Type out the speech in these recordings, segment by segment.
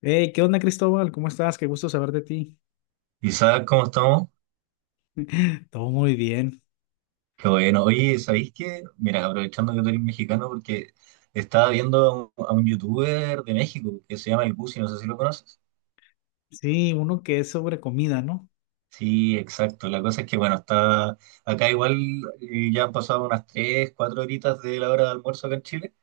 Hey, ¿qué onda, Cristóbal? ¿Cómo estás? Qué gusto saber de ti. ¿Y sabes cómo estamos? Todo muy bien. Qué bueno. Oye, ¿sabéis qué? Mira, aprovechando que tú eres mexicano, porque estaba viendo a un youtuber de México que se llama El Busi, no sé si lo conoces. Sí, uno que es sobre comida, ¿no? Sí, exacto. La cosa es que, bueno, está acá igual, ya han pasado unas 3 4 horitas de la hora de almuerzo acá en Chile.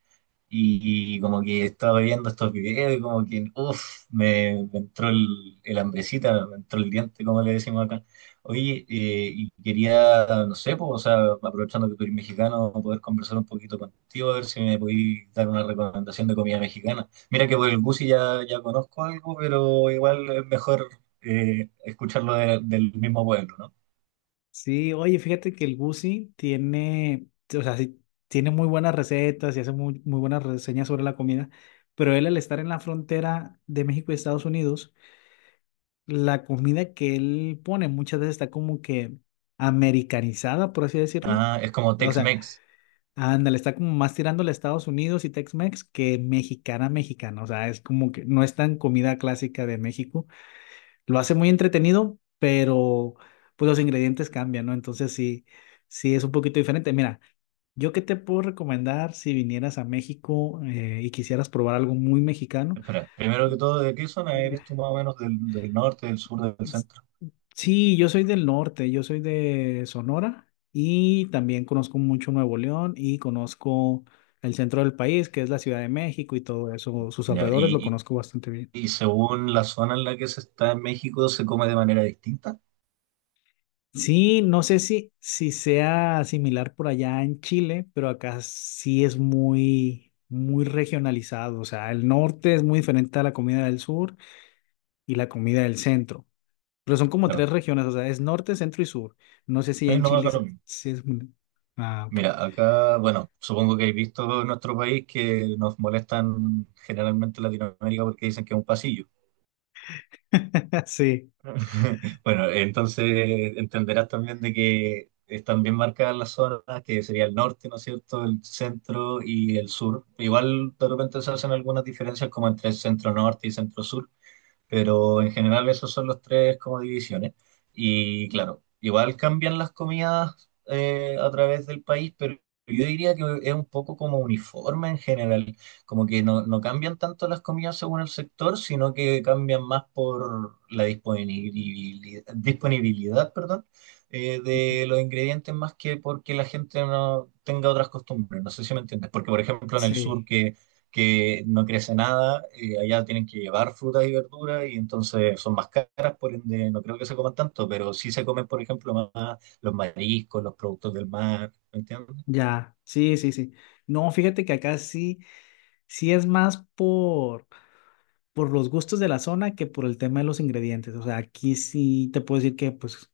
Y como que estaba viendo estos videos y como que, uff, me entró el hambrecita, me entró el diente, como le decimos acá. Oye, y quería, no sé, pues, o sea, aprovechando que tú eres mexicano, poder conversar un poquito contigo, a ver si me podéis dar una recomendación de comida mexicana. Mira que por el Gusi ya, ya conozco algo, pero igual es mejor, escucharlo del mismo pueblo, ¿no? Sí, oye, fíjate que el Gusi tiene, o sea, sí, tiene muy buenas recetas y hace muy buenas reseñas sobre la comida, pero él al estar en la frontera de México y Estados Unidos, la comida que él pone muchas veces está como que americanizada, por así decirlo. Ah, es como O sea, Tex-Mex. ándale, está como más tirándole a Estados Unidos y Tex-Mex que mexicana mexicana. O sea, es como que no es tan comida clásica de México. Lo hace muy entretenido, pero pues los ingredientes cambian, ¿no? Entonces sí, es un poquito diferente. Mira, yo qué te puedo recomendar si vinieras a México y quisieras probar algo muy mexicano. Espera, primero que todo, ¿de qué zona eres tú más o menos del norte, del sur, del centro? Sí, yo soy del norte, yo soy de Sonora y también conozco mucho Nuevo León y conozco el centro del país, que es la Ciudad de México y todo eso, sus Ya, alrededores lo y, conozco bastante bien. y, y según la zona en la que se está en México, ¿se come de manera distinta? Sí, no sé si sea similar por allá en Chile, pero acá sí es muy regionalizado. O sea, el norte es muy diferente a la comida del sur y la comida del centro. Pero son como Claro. tres regiones, o sea, es norte, centro y sur. No sé si ya Sí, en no, Chile acá lo es... mismo. si es- Ah, ok. Mira, acá, bueno, supongo que habéis visto en nuestro país que nos molestan generalmente en Latinoamérica porque dicen que es un pasillo. Sí, Bueno, entonces entenderás también de que están bien marcadas las zonas, que sería el norte, ¿no es cierto?, el centro y el sur. Igual de repente se hacen algunas diferencias como entre centro-norte y centro-sur, pero en general esos son los tres como divisiones. Y claro, igual cambian las comidas, a través del país, pero yo diría que es un poco como uniforme en general, como que no cambian tanto las comidas según el sector, sino que cambian más por la disponibilidad, disponibilidad, perdón, de los ingredientes más que porque la gente no tenga otras costumbres. No sé si me entiendes, porque por ejemplo en el sí, sur que no crece nada, allá tienen que llevar frutas y verduras y entonces son más caras, por ende no creo que se coman tanto, pero sí se comen, por ejemplo, más los mariscos, los productos del mar, ¿me entiendes? ya, sí, sí, sí. No, fíjate que acá sí es más por los gustos de la zona que por el tema de los ingredientes. O sea, aquí sí te puedo decir que, pues,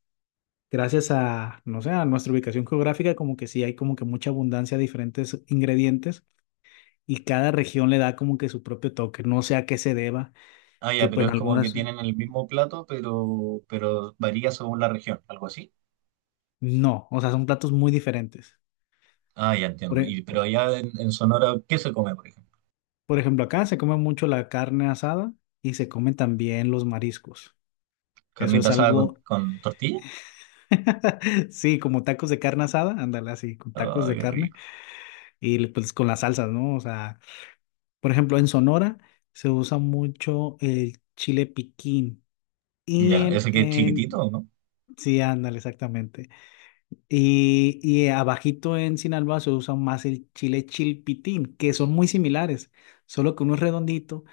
gracias a, no sé, a nuestra ubicación geográfica, como que sí hay como que mucha abundancia de diferentes ingredientes y cada región le da como que su propio toque. No sé a qué se deba, Ah, que ya, pues pero en es como que algunas, tienen el mismo plato, pero varía según la región, algo así. no, o sea, son platos muy diferentes. Ah, ya entiendo. Y, pero allá en Sonora, ¿qué se come, por ejemplo? Por ejemplo, acá se come mucho la carne asada y se comen también los mariscos. Eso ¿Carnita es asada con, algo, con tortilla? sí, como tacos de carne asada, ándale así, con tacos Ah, de qué carne rico. y pues con las salsas, ¿no? O sea, por ejemplo, en Sonora se usa mucho el chile piquín y Ya, en, ese que es en, chiquitito, ¿no? sí, ándale, exactamente. Y abajito en Sinaloa se usa más el chile chilpitín, que son muy similares, solo que uno es redondito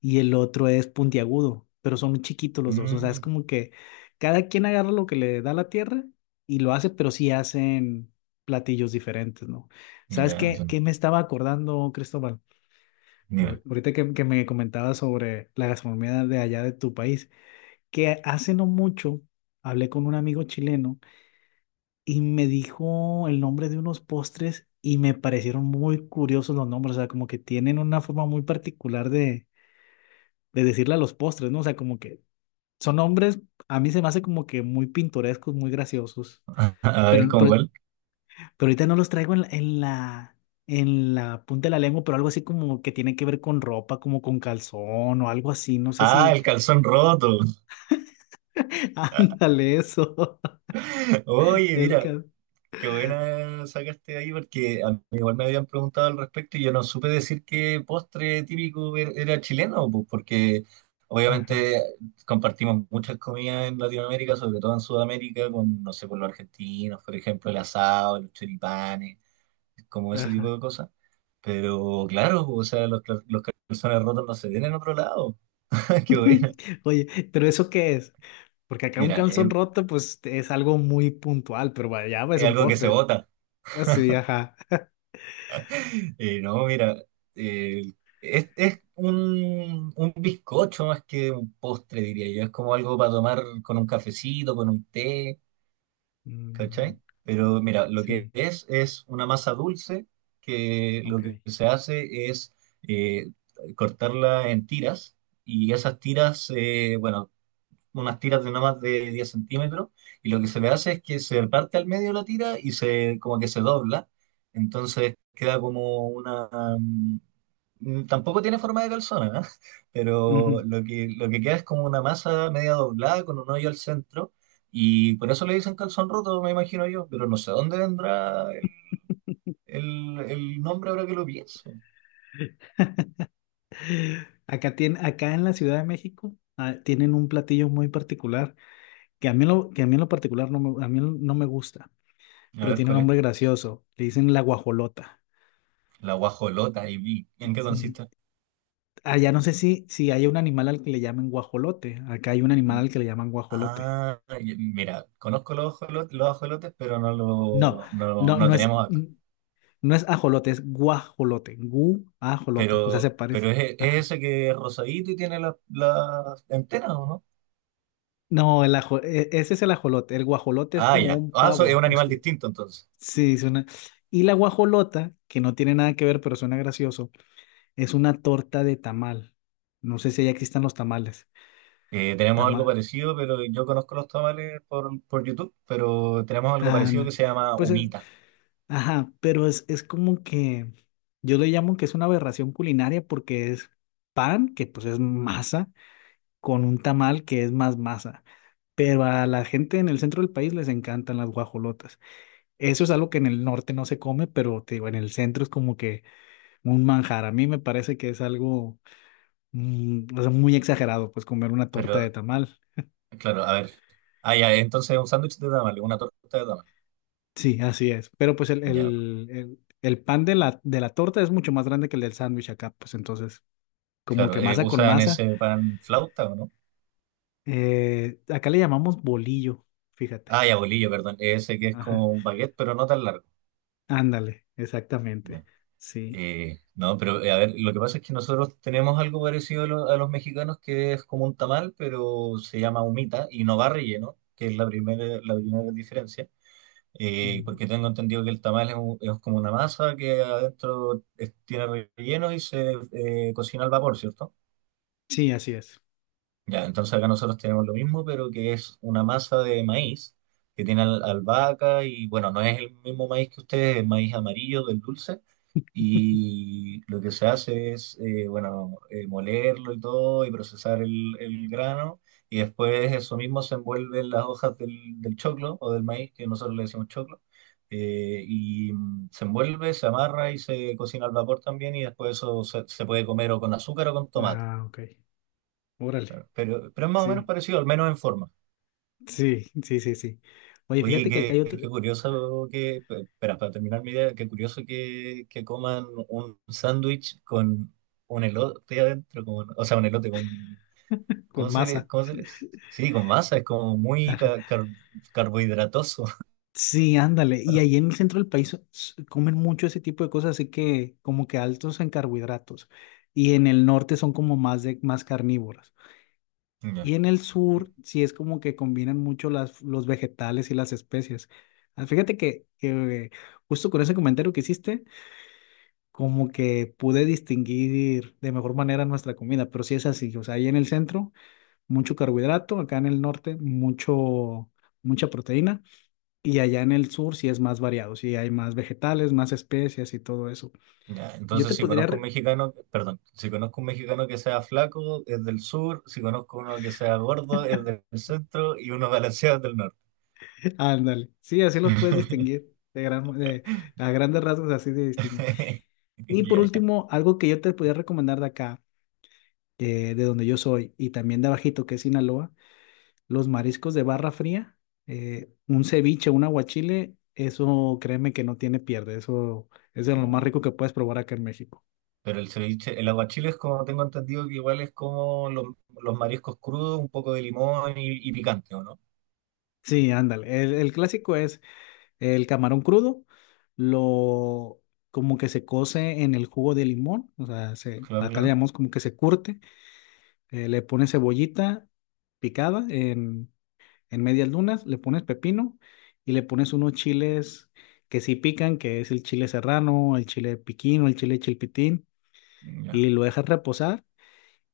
y el otro es puntiagudo, pero son muy chiquitos los dos. O sea, es Mm, como que cada quien agarra lo que le da la tierra y lo hace, pero sí hacen platillos diferentes, ¿no? ¿Sabes ya qué, entiendo. qué me estaba acordando, Cristóbal? Mira, Ahorita que me comentabas sobre la gastronomía de allá de tu país, que hace no mucho hablé con un amigo chileno y me dijo el nombre de unos postres y me parecieron muy curiosos los nombres, o sea, como que tienen una forma muy particular de decirle a los postres, ¿no? O sea, como que son nombres, a mí se me hace como que muy pintorescos, muy graciosos, a ver pero, cómo pero, cuál. pero ahorita no los traigo en la punta de la lengua, pero algo así como que tiene que ver con ropa, como con calzón o algo así, no sé Ah, si, el calzón roto. ándale eso, Oye, el mira, cal... qué buena sacaste ahí porque a mí igual me habían preguntado al respecto y yo no supe decir qué postre típico era chileno, pues, porque Ajá, obviamente compartimos muchas comidas en Latinoamérica, sobre todo en Sudamérica, con, no sé, con los argentinos, por ejemplo, el asado, los choripanes, como ese tipo ajá. de cosas. Pero claro, o sea, los calzones rotos no se ven en otro lado. Qué bueno. Oye, ¿pero eso qué es? Porque acá un Mira, es, calzón roto, pues es algo muy puntual, pero allá es es un algo que se postre. vota. Así, ajá. No, mira, eh, es un bizcocho más que un postre, diría yo. Es como algo para tomar con un cafecito, con un té, Mm, ¿cachai? Pero mira, lo que sí, es una masa dulce que lo ok. que se hace es, eh, cortarla en tiras y esas tiras, bueno, unas tiras de no más de 10 centímetros, y lo que se le hace es que se parte al medio la tira y se como que se dobla, entonces queda como una, mm, tampoco tiene forma de calzona, ¿eh? Pero Ujú. Lo que queda es como una masa media doblada con un hoyo al centro, y por eso le dicen calzón roto, me imagino yo, pero no sé dónde vendrá el, el nombre ahora que lo pienso. Acá, tiene, acá en la Ciudad de México tienen un platillo muy particular que a mí, lo, que a mí en lo particular no me, a mí no me gusta, A pero ver tiene un cuál nombre es. gracioso. Le dicen la guajolota. La guajolota y vi. ¿En qué Sí. consiste? Allá no sé si hay un animal al que le llamen guajolote. Acá hay un animal al que le llaman guajolote. Ah, y mira, conozco los ajolotes, pero no No, lo no, lo no, no no es. tenemos acá. No es ajolote, es guajolote. Guajolote, o sea, se Pero, parece. pero es Ajá. ese que es rosadito y tiene las antenas, ¿o no? No, el ajo, ese es el ajolote. El guajolote es Ah, como ya. un Ah, es pavo. un Es animal que, distinto entonces. sí, suena. Y la guajolota, que no tiene nada que ver, pero suena gracioso, es una torta de tamal. No sé si ya existan los tamales. Tenemos algo Tamal. parecido, pero yo conozco los tamales por YouTube, pero tenemos algo Ah, parecido no. que se llama Pues es, humita. ajá, pero es como que yo le llamo que es una aberración culinaria porque es pan, que pues es masa con un tamal que es más masa. Pero a la gente en el centro del país les encantan las guajolotas. Eso es algo que en el norte no se come, pero te digo, en el centro es como que un manjar. A mí me parece que es algo o sea, muy exagerado, pues comer una torta de Pero, tamal. claro, a ver. Ah, ya, entonces es un sándwich de tamales, una torta de tamales. Sí, así es. Pero pues el, Ya, el, el, el pan de la torta es mucho más grande que el del sándwich acá, pues entonces, como claro. que masa con ¿Usan masa. ese pan flauta o no? Acá le llamamos bolillo, fíjate. Ah, ya, bolillo, perdón. Ese que es Ajá. como un baguette, pero no tan largo. Ándale, exactamente. Ya. Sí. No, pero, a ver, lo que pasa es que nosotros tenemos algo parecido a los mexicanos, que es como un tamal, pero se llama humita y no va relleno, que es la primera diferencia. Ujú. Porque tengo entendido que el tamal es como una masa que adentro tiene relleno y se, cocina al vapor, ¿cierto? Sí, así es. Ya, entonces acá nosotros tenemos lo mismo, pero que es una masa de maíz que tiene albahaca y bueno, no es el mismo maíz que ustedes, es maíz amarillo del dulce. Y lo que se hace es, bueno, molerlo y todo y procesar el grano. Y después eso mismo se envuelve en las hojas del choclo o del maíz, que nosotros le decimos choclo. Y, se envuelve, se amarra y se cocina al vapor también. Y después eso se puede comer o con azúcar o con tomate. Ah, ok. Órale. Pero es más o menos Sí, parecido, al menos en forma. sí, sí, sí, sí. Oye, Oye, fíjate que acá qué, hay otro qué curioso que, espera, para terminar mi idea, qué curioso que coman un sándwich con un elote adentro, con, o sea, un elote con, con ¿cómo se le, masa. cómo se les? Sí, con masa, es como muy carbohidratoso. Sí, ándale. Y ahí en el centro del país comen mucho ese tipo de cosas, así que como que altos en carbohidratos. Y en el norte son como más de más carnívoras. Y Ya. en el sur sí es como que combinan mucho las, los vegetales y las especias. Ah, fíjate que, justo con ese comentario que hiciste, como que pude distinguir de mejor manera nuestra comida, pero sí es así, o sea, ahí en el centro mucho carbohidrato, acá en el norte mucho mucha proteína y allá en el sur sí es más variado, sí hay más vegetales, más especias y todo eso. Ya, Yo entonces te si podría conozco un re- mexicano, perdón, si conozco un mexicano que sea flaco, es del sur, si conozco uno que sea gordo, es del centro y uno balanceado es del norte. ándale, sí, así los puedes distinguir. A grandes rasgos así de distinguir. Y por Ya, ya. último, algo que yo te podría recomendar de acá, de donde yo soy, y también de abajito, que es Sinaloa, los mariscos de barra fría, un ceviche, un aguachile, eso créeme que no tiene pierde, eso es de lo más rico que puedes probar acá en México. Pero el ceviche, el aguachile es como tengo entendido que igual es como los mariscos crudos, un poco de limón y picante, ¿o no? Sí, ándale, el clásico es el camarón crudo, lo como que se cose en el jugo de limón, o sea, se, Claro, acá le claro. llamamos como que se curte, le pones cebollita picada en medias lunas, le pones pepino y le pones unos chiles que sí pican, que es el chile serrano, el chile piquín o el chile chilpitín. Ya. Y lo dejas reposar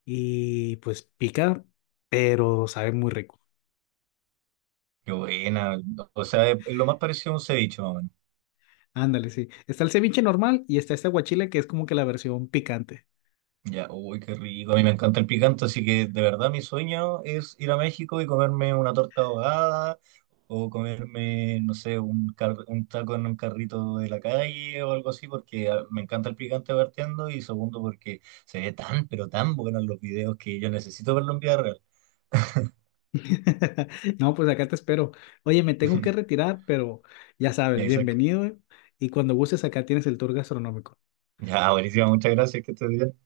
y pues pica, pero sabe muy rico. Qué buena. O sea, es lo más parecido a un ceviche, más o menos. Ándale, sí. Está el ceviche normal y está este aguachile que es como que la versión picante. Ya, uy, qué rico. A mí me encanta el picante, así que de verdad mi sueño es ir a México y comerme una torta ahogada o comerme, no sé, un taco en un carrito de la calle o algo así, porque ah, me encanta el picante partiendo y segundo porque se ve tan, pero tan bueno en los videos que yo necesito verlo en vida real. No, pues acá te espero. Oye, me tengo que retirar, pero ya Ya, sabes, Isaac. bienvenido, ¿eh? Y cuando gustes acá tienes el tour gastronómico. Ya, buenísimo. Muchas gracias. Que estés bien.